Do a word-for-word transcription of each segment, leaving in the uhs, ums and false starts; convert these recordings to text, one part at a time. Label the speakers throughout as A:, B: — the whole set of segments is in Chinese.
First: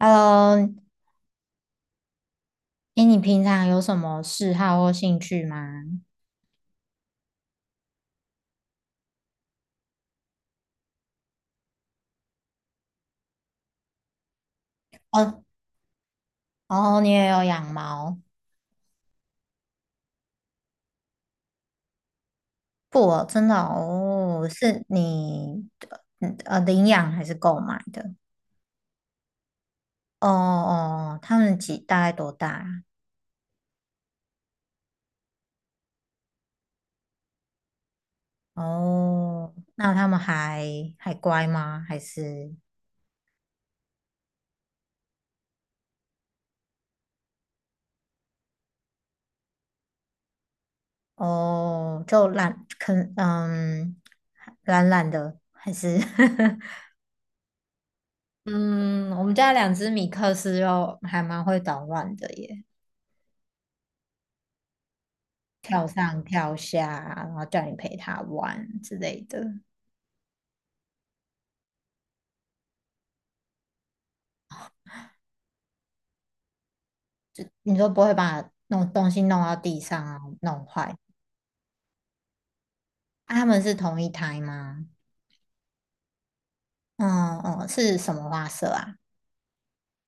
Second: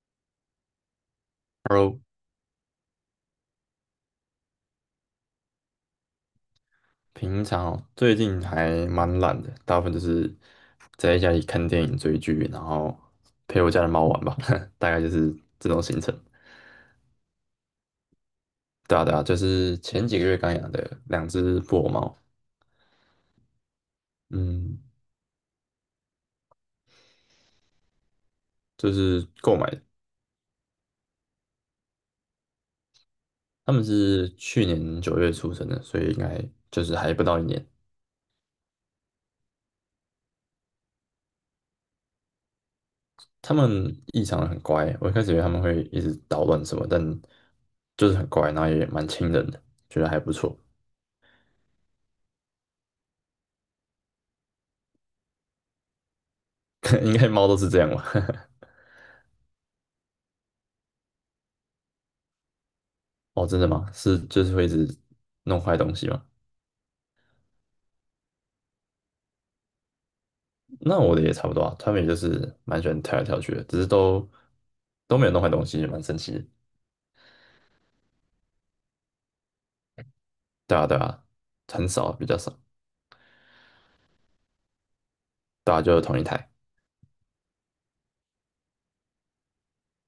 A: Hello,
B: Hello，
A: 哎，你平常有什么嗜好或兴趣吗？
B: 平常哦最近还蛮懒的，大部分就是宅在家里看电影、追剧，然后陪我家的猫玩吧，大概就是
A: 哦，
B: 这种行程。
A: 哦，你也有养猫？
B: 对啊，对啊，就是前几个月刚养的两只布偶猫。
A: 不哦真的哦，
B: 嗯，
A: 是你嗯呃领养还是购买的？
B: 就是购买的。
A: 哦哦，他们几大概多大啊？
B: 它们是去年九月出生的，所以应该就是还不到一年。
A: 哦，那他们还还乖吗？还是？
B: 它们异常的很乖，我一开始以为它们会一直捣乱什么，但就是很乖，然后也蛮亲人的，觉得还不错。
A: 哦就懒，可嗯懒懒的，还是？
B: 应该猫都是这样吧。
A: 嗯，我们家两只米克斯又还蛮会捣乱的耶。
B: 哦，真的吗？是就是会一直弄坏
A: 跳
B: 东西
A: 上
B: 吗？
A: 跳下，然后叫你陪他玩之类的。
B: 那我的也差不多啊，他们也就是蛮喜欢跳来跳去的，只是都都没有弄坏东西，也蛮神奇的。
A: 你说不会把弄东西弄到地上啊，弄
B: 对啊，
A: 坏？
B: 对啊，很少，比较少。
A: 啊，他们是同一胎吗？
B: 大家就是同一台。
A: 嗯嗯，是什么花色啊？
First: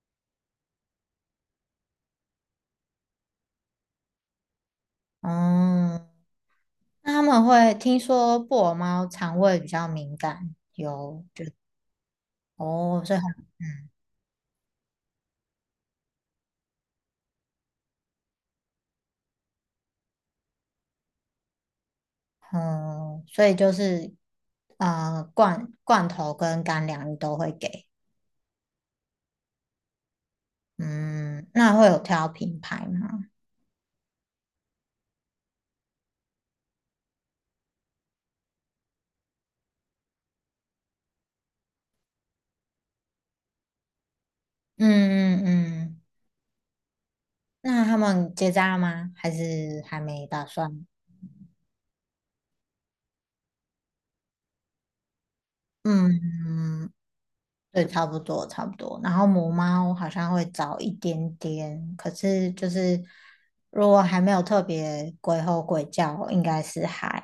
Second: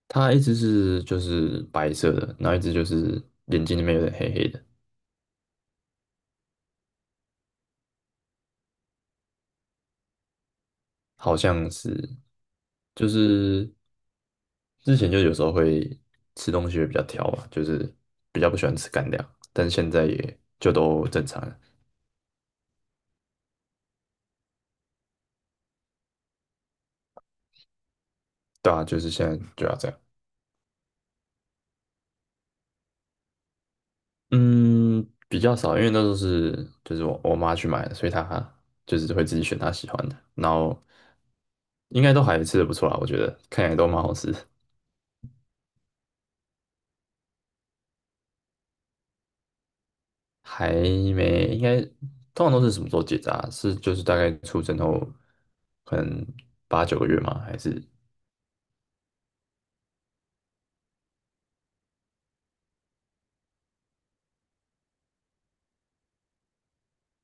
B: 它一只是就是白色的，然后一只就是眼睛里面有点黑黑的，
A: 嗯，那他们会，听说布偶猫肠胃比较敏感，有
B: 好
A: 就？
B: 像是。
A: 哦，
B: 就
A: 所以很？
B: 是
A: 嗯
B: 之前就有时候会吃东西会比较挑吧，就是比较不喜欢吃干粮，但是现在也就都正常了。
A: 嗯，所以就是呃罐罐头跟干粮你都会给，
B: 对啊，就是现在就要这样。
A: 嗯，那会有挑品牌吗？
B: 嗯，比较少，因为那都是就是我我妈去买的，所以她就是会自己选她喜欢的，然后应该都还吃的不错啦，我觉得看起来都蛮好吃的。
A: 嗯嗯嗯。那他们结扎了吗？还是还没打
B: 还
A: 算？
B: 没。应该通常都是什么时候结扎啊？是就是大概出生后可能八
A: 嗯，
B: 九个月吗？还是
A: 对，差不多差不多。然后母猫好像会早一点点，可是就是如果还没有特别鬼吼鬼叫，应该是还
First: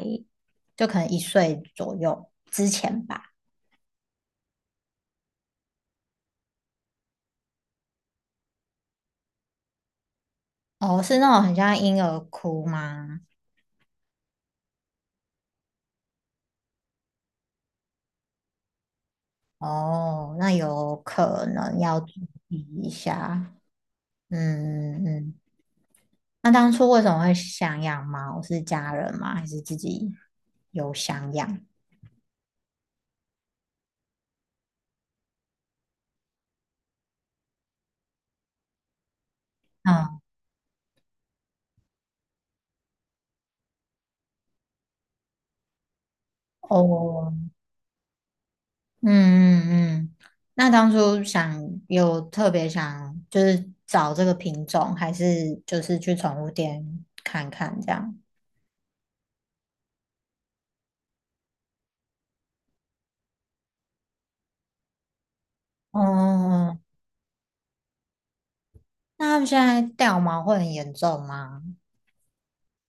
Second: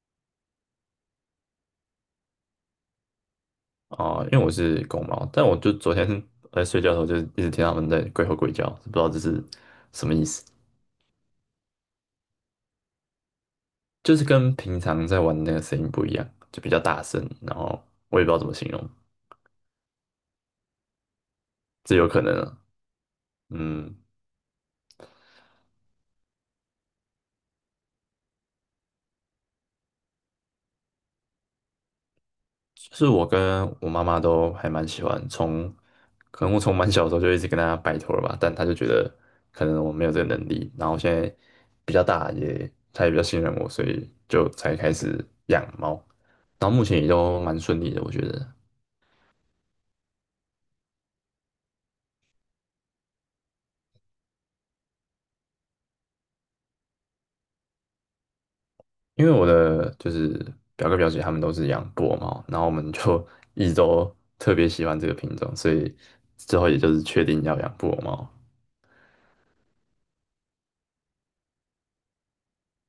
A: 就可能一岁左右之前吧。
B: 啊、因为我是公猫，但我就昨天在睡觉的时候就一直听他们在鬼吼鬼叫，不知道这是什么意思。
A: 哦，是那种很像婴儿哭吗？
B: 就是跟平常在玩的那个声音不一样，就比较大声，然后我也不知道怎么形容，
A: 哦，那有可能
B: 这
A: 要
B: 有
A: 注
B: 可能
A: 意
B: 啊。
A: 一下。
B: 嗯，
A: 嗯嗯。嗯，那当初为什么会想养猫？是家人吗？还是自己有想养？
B: 是我跟我妈妈都还蛮喜欢，从可能我从蛮小的时候就一直跟她拜托了吧，但她就觉得可能我没有
A: 嗯，
B: 这个能力，然后现在比较大也，她也比较信任我，所以就才开始养猫，然后目前也
A: 哦，
B: 都蛮顺利的，我觉得。
A: 嗯嗯嗯。那当初想，有特别想就是找这个品种，还是就是去宠物店看看这样？
B: 因为我的就是表哥表姐他们都是养布偶猫，然后我们就 一直都特别喜欢这个品种，所以之后
A: 哦，
B: 也就是确定要养布偶猫。
A: 那他们现在掉毛会很严重吗？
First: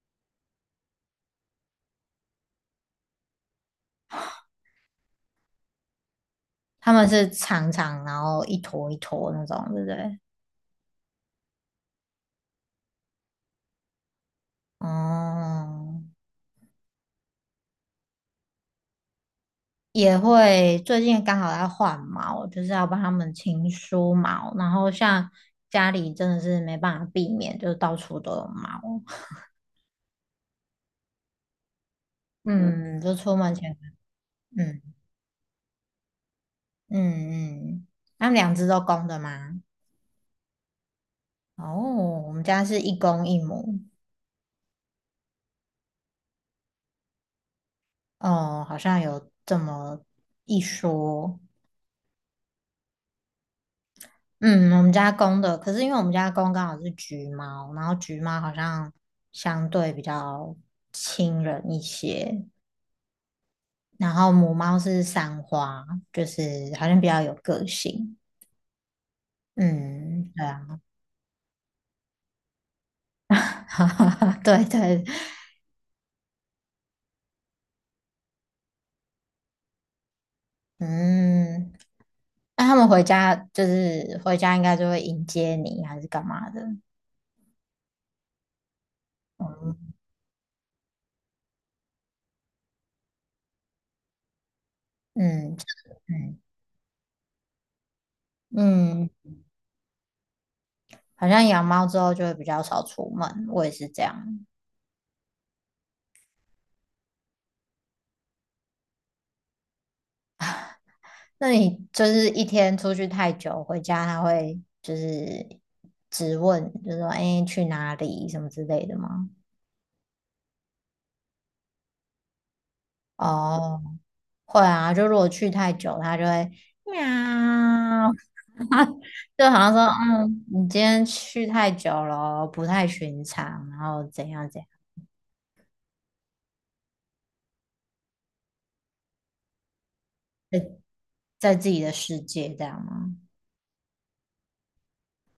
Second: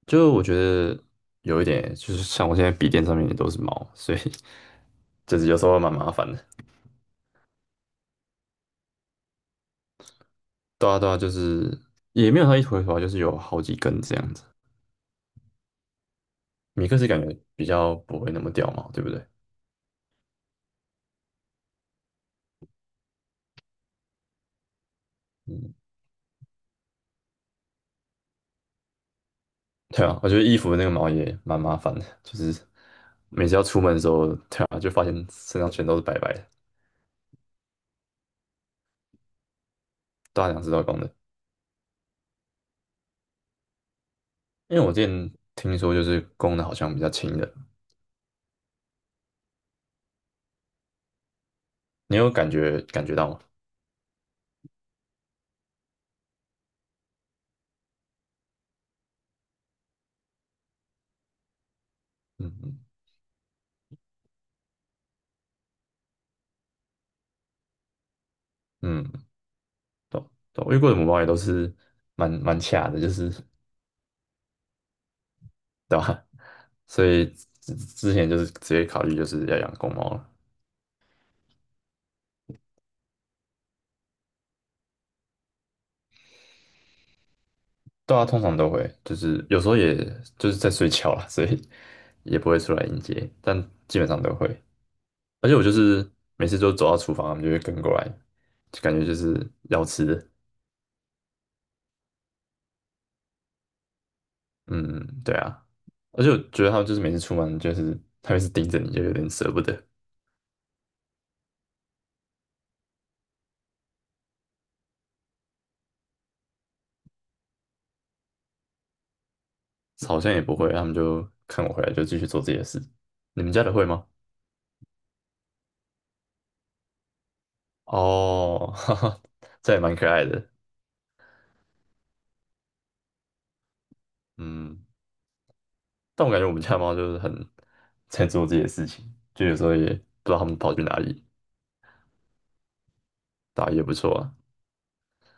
B: 就我觉得有一点，就是像我现在笔电上面也都是毛，所以 就是有时候蛮麻烦的。
A: 他们是长长，然后一坨一坨那种，对不对？
B: 对啊，对啊，就是也没有它一坨一坨啊就是有好几根这样子。
A: 哦，
B: 米克斯感觉比较不会那么掉毛，对不对？
A: 也会，最近刚好在换毛，就是要帮他们清梳毛，然后像
B: 嗯，
A: 家里真的是没办法避免，就是到处都有毛，
B: 对啊，我觉得衣服的那个毛也蛮麻烦的，就是
A: 嗯，嗯，就出
B: 每
A: 门
B: 次要
A: 前，
B: 出门的时候，对啊，
A: 嗯
B: 就发现身上全都是白白的。
A: 嗯嗯，他们两只都公的吗？
B: 大两只都是公的。
A: 哦，我们家是一公一母，
B: 因为我之前听说，就是公的好像比较轻的，
A: 哦，好像有这么一说，
B: 你有感觉感觉到吗？
A: 嗯，我们家公的，可是因为我们家公刚好是橘猫，然后橘猫好像相对比较亲人一些。
B: 嗯嗯。
A: 然后母猫是三花，就是好像比较有个性。
B: 嗯，
A: 嗯，对
B: 对，我遇
A: 啊，
B: 过的母猫也都是蛮蛮卡的，就是
A: 对对，
B: 对吧？所以之之前就是直接考虑就是要养公猫了。
A: 嗯，那他们回家，就是回家应该就会迎接你，还是干嘛的？
B: 对啊，通常都会，就是有时候
A: 嗯
B: 也就是在睡觉啦，所以也不会出来迎接，但基本上都会。而
A: 嗯
B: 且我就是
A: 嗯
B: 每次都走到厨房，他们就会跟过来，就感觉
A: 嗯，
B: 就是要吃的。
A: 好像养猫之后就会比较少出门，我也是这样。
B: 嗯，对啊。而且我觉得他们就是每次出门，就是他们是盯着你，就有点舍不得。
A: 那你就是一天出去太久，回家它会就是质问，就说哎、诶去哪里什么之类的吗？
B: 好像也不会，他们就看我回来就继续做自己的事。你们家的
A: 哦，
B: 会吗？
A: 会啊，就如果去太久，它就会喵，
B: 哦，哈哈，
A: 就好像
B: 这
A: 说，
B: 也蛮可爱
A: 嗯，
B: 的。
A: 你今天去太久了，不太寻常，然后怎样怎样，
B: 嗯，但我感觉我们家的猫就是很在做自己的事情，就有时候也不知道它们跑去哪里，
A: 在自己的世界这样吗？
B: 打也不错啊。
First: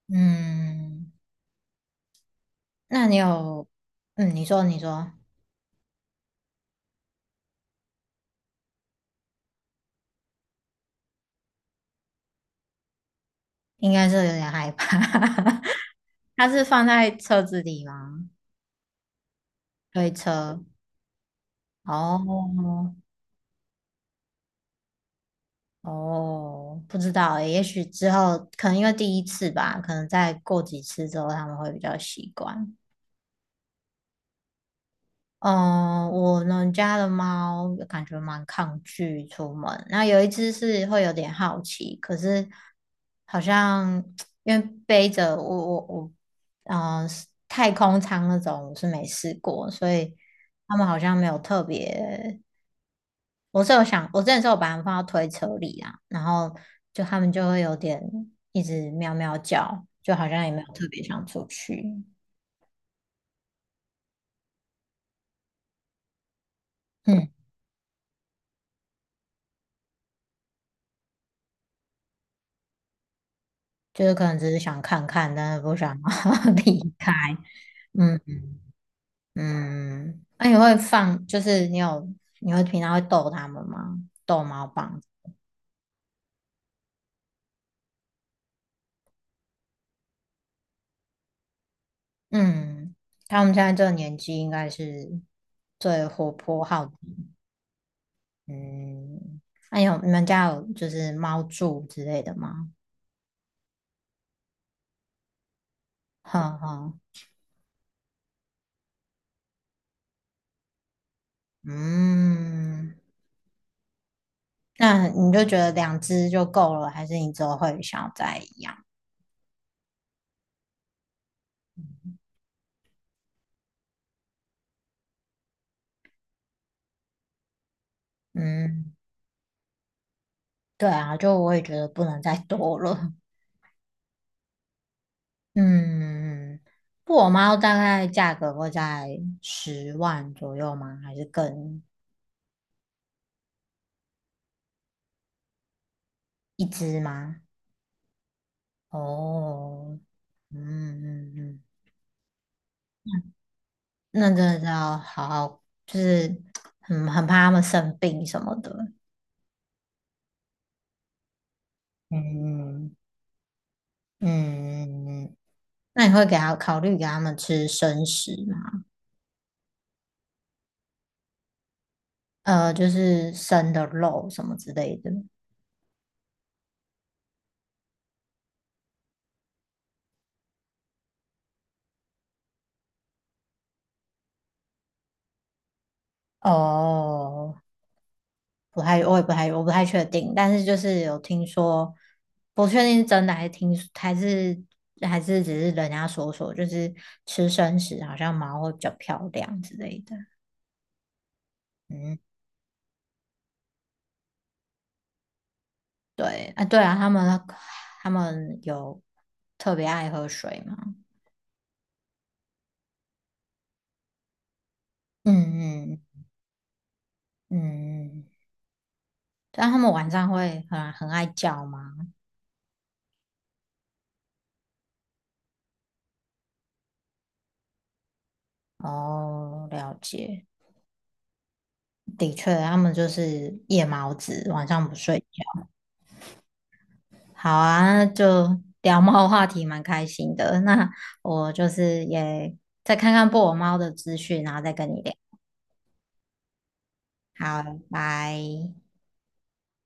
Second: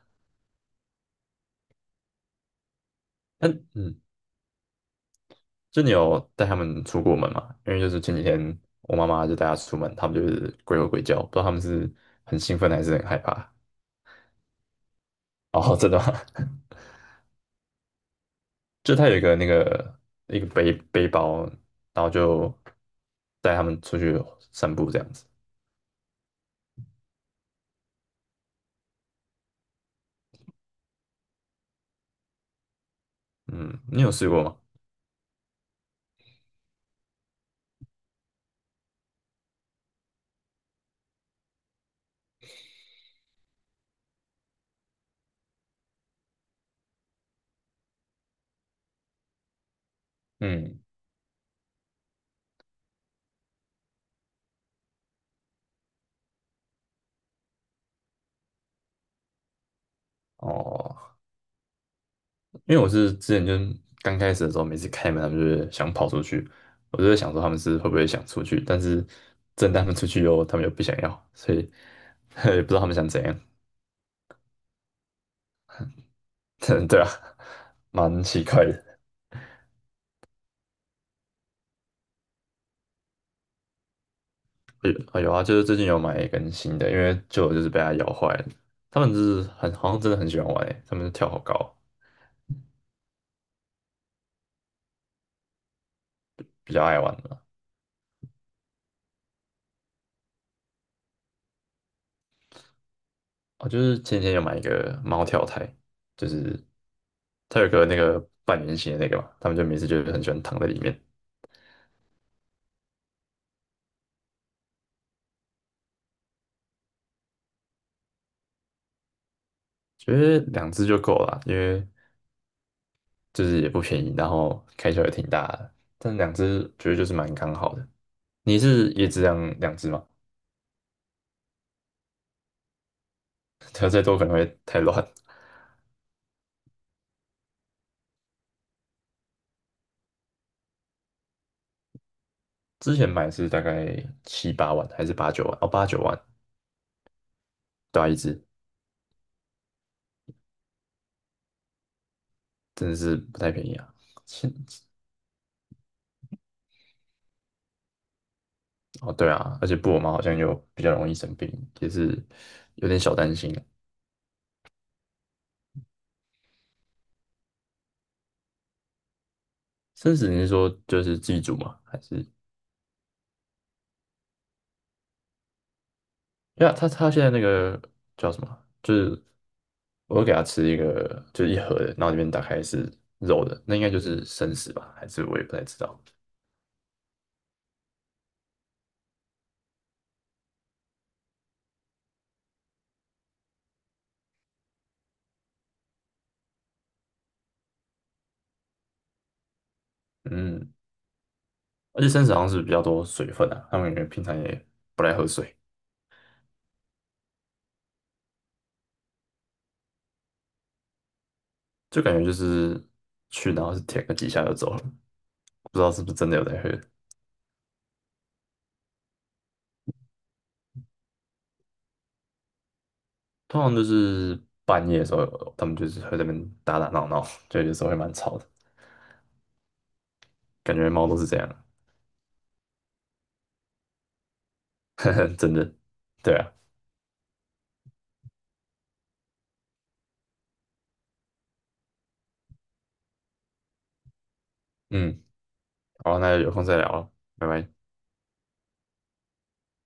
A: 嗯，那你有，
B: 嗯嗯，
A: 嗯，你说你说，
B: 就你有带它们出过门吗？因为就是前几天我妈妈就带它出门，它们就是鬼吼鬼叫，不知道它们是很兴奋还是很害怕。
A: 应该是有点害怕，
B: 哦，真的吗？
A: 它是 放在车子里吗？
B: 就它有一个那个
A: 推
B: 一个
A: 车？
B: 背背包，然后
A: 哦
B: 就带它们出去散步这样子。
A: 哦，不知道欸，也许之后可能因为第一次吧，可能再过几次之后他们会比较习惯。
B: 嗯，你有试过吗？
A: 嗯，我们家的猫感觉蛮抗拒出门。那有一只是会有点好奇，可是好像 因为背着我我我，嗯、呃，太空舱那种我是没试过，所以他
B: 嗯，
A: 们好像没有特别。我是有想，我之前是有把它们放到推车里啊，然后就他们就会有点一直喵喵叫，就好像也没有特别
B: 哦。
A: 想出去。
B: 因为我是之前就是刚开始的时候，每次开门他们就是想跑出去，我就在
A: 嗯。
B: 想说他们是会不会想出去，但是真的他们出去以后，他们又不想要，所以 也不知道他们想怎样。
A: 就是可能只是想看看，但是不想 离
B: 对啊，
A: 开。嗯
B: 蛮奇怪的。
A: 嗯，那、你会放，就是你有，你会平常会逗他们吗？逗猫棒？
B: 有有啊，就是最近有买一根新的，因为旧的就是被它咬坏了。他们就是很好像真的很喜欢玩诶，他们跳好高，
A: 嗯，他们现在这个年纪应该是最活泼
B: 比较
A: 好奇。
B: 爱玩嘛。
A: 嗯，那、有，你们家有就是猫柱之类的吗？
B: 哦，就是前几天有买一个猫跳台，就
A: 哈
B: 是
A: 哈，
B: 它有个那个半圆形的那个嘛，他们就每次就是很喜欢躺在里面。
A: 嗯，那你就觉得两只就够了，还是你之后会想要再养？
B: 觉得两只就够了，因为就是也不便宜，然后开销也挺大的，但两只觉得就是蛮刚好的。你是
A: 嗯，
B: 也只养两只吗？
A: 对啊，就我也觉得不能再多了。
B: 它再多可能会太乱。
A: 嗯，布偶猫大概价格会在十万左右吗？还是更？
B: 之前买是大概七八万还是八九万？哦，八九万，
A: 一只吗？
B: 对啊，一只
A: 哦，嗯嗯嗯，
B: 真的是不太便宜啊。
A: 那真
B: 现
A: 的是要好好，就是很很怕它们生病什么的。
B: 哦，对啊，而且布偶猫好像又比较容易生病，也是有
A: 嗯
B: 点小担心啊。
A: 嗯，那你会给它考虑给它们吃生食吗？
B: 生死你是说就是自己煮吗？还是？
A: 呃，就是生的肉什么之类的。
B: 因为他他现在那个叫什么？就是我会给他吃一个，就是一盒的，然后里面打开是肉的，那应该就是生食吧？还是我也不太知道。
A: 哦，不太，我也不太，我不太确定，但是就是有听说，不确定是真的还是听，还是还是只是人家说说，就是吃生食好像毛会比较漂亮之类的。
B: 嗯，而且
A: 嗯，
B: 生食好像是比较多水分啊，他们感觉平常也不太喝水，
A: 对，啊，对啊，他们他们有特别爱喝水吗？
B: 就感觉就是去然后是舔个几下就走了，不知道
A: 嗯
B: 是不是
A: 嗯
B: 真的有在喝。
A: 嗯，但他们晚上会很很爱叫吗？
B: 通常都是半夜的时候，他们就是会在那边打打闹闹，就有时候会蛮吵的，
A: 哦，了解，
B: 感觉猫都是这样，
A: 的确，他们就是夜猫子，晚上不睡
B: 真
A: 觉。
B: 的。对啊，
A: 好啊，那就聊猫话题蛮开心的。那我就是也再看看布偶猫的资讯，然后再跟你聊。
B: 嗯，好，那有空再聊了，拜拜。
A: 好，拜。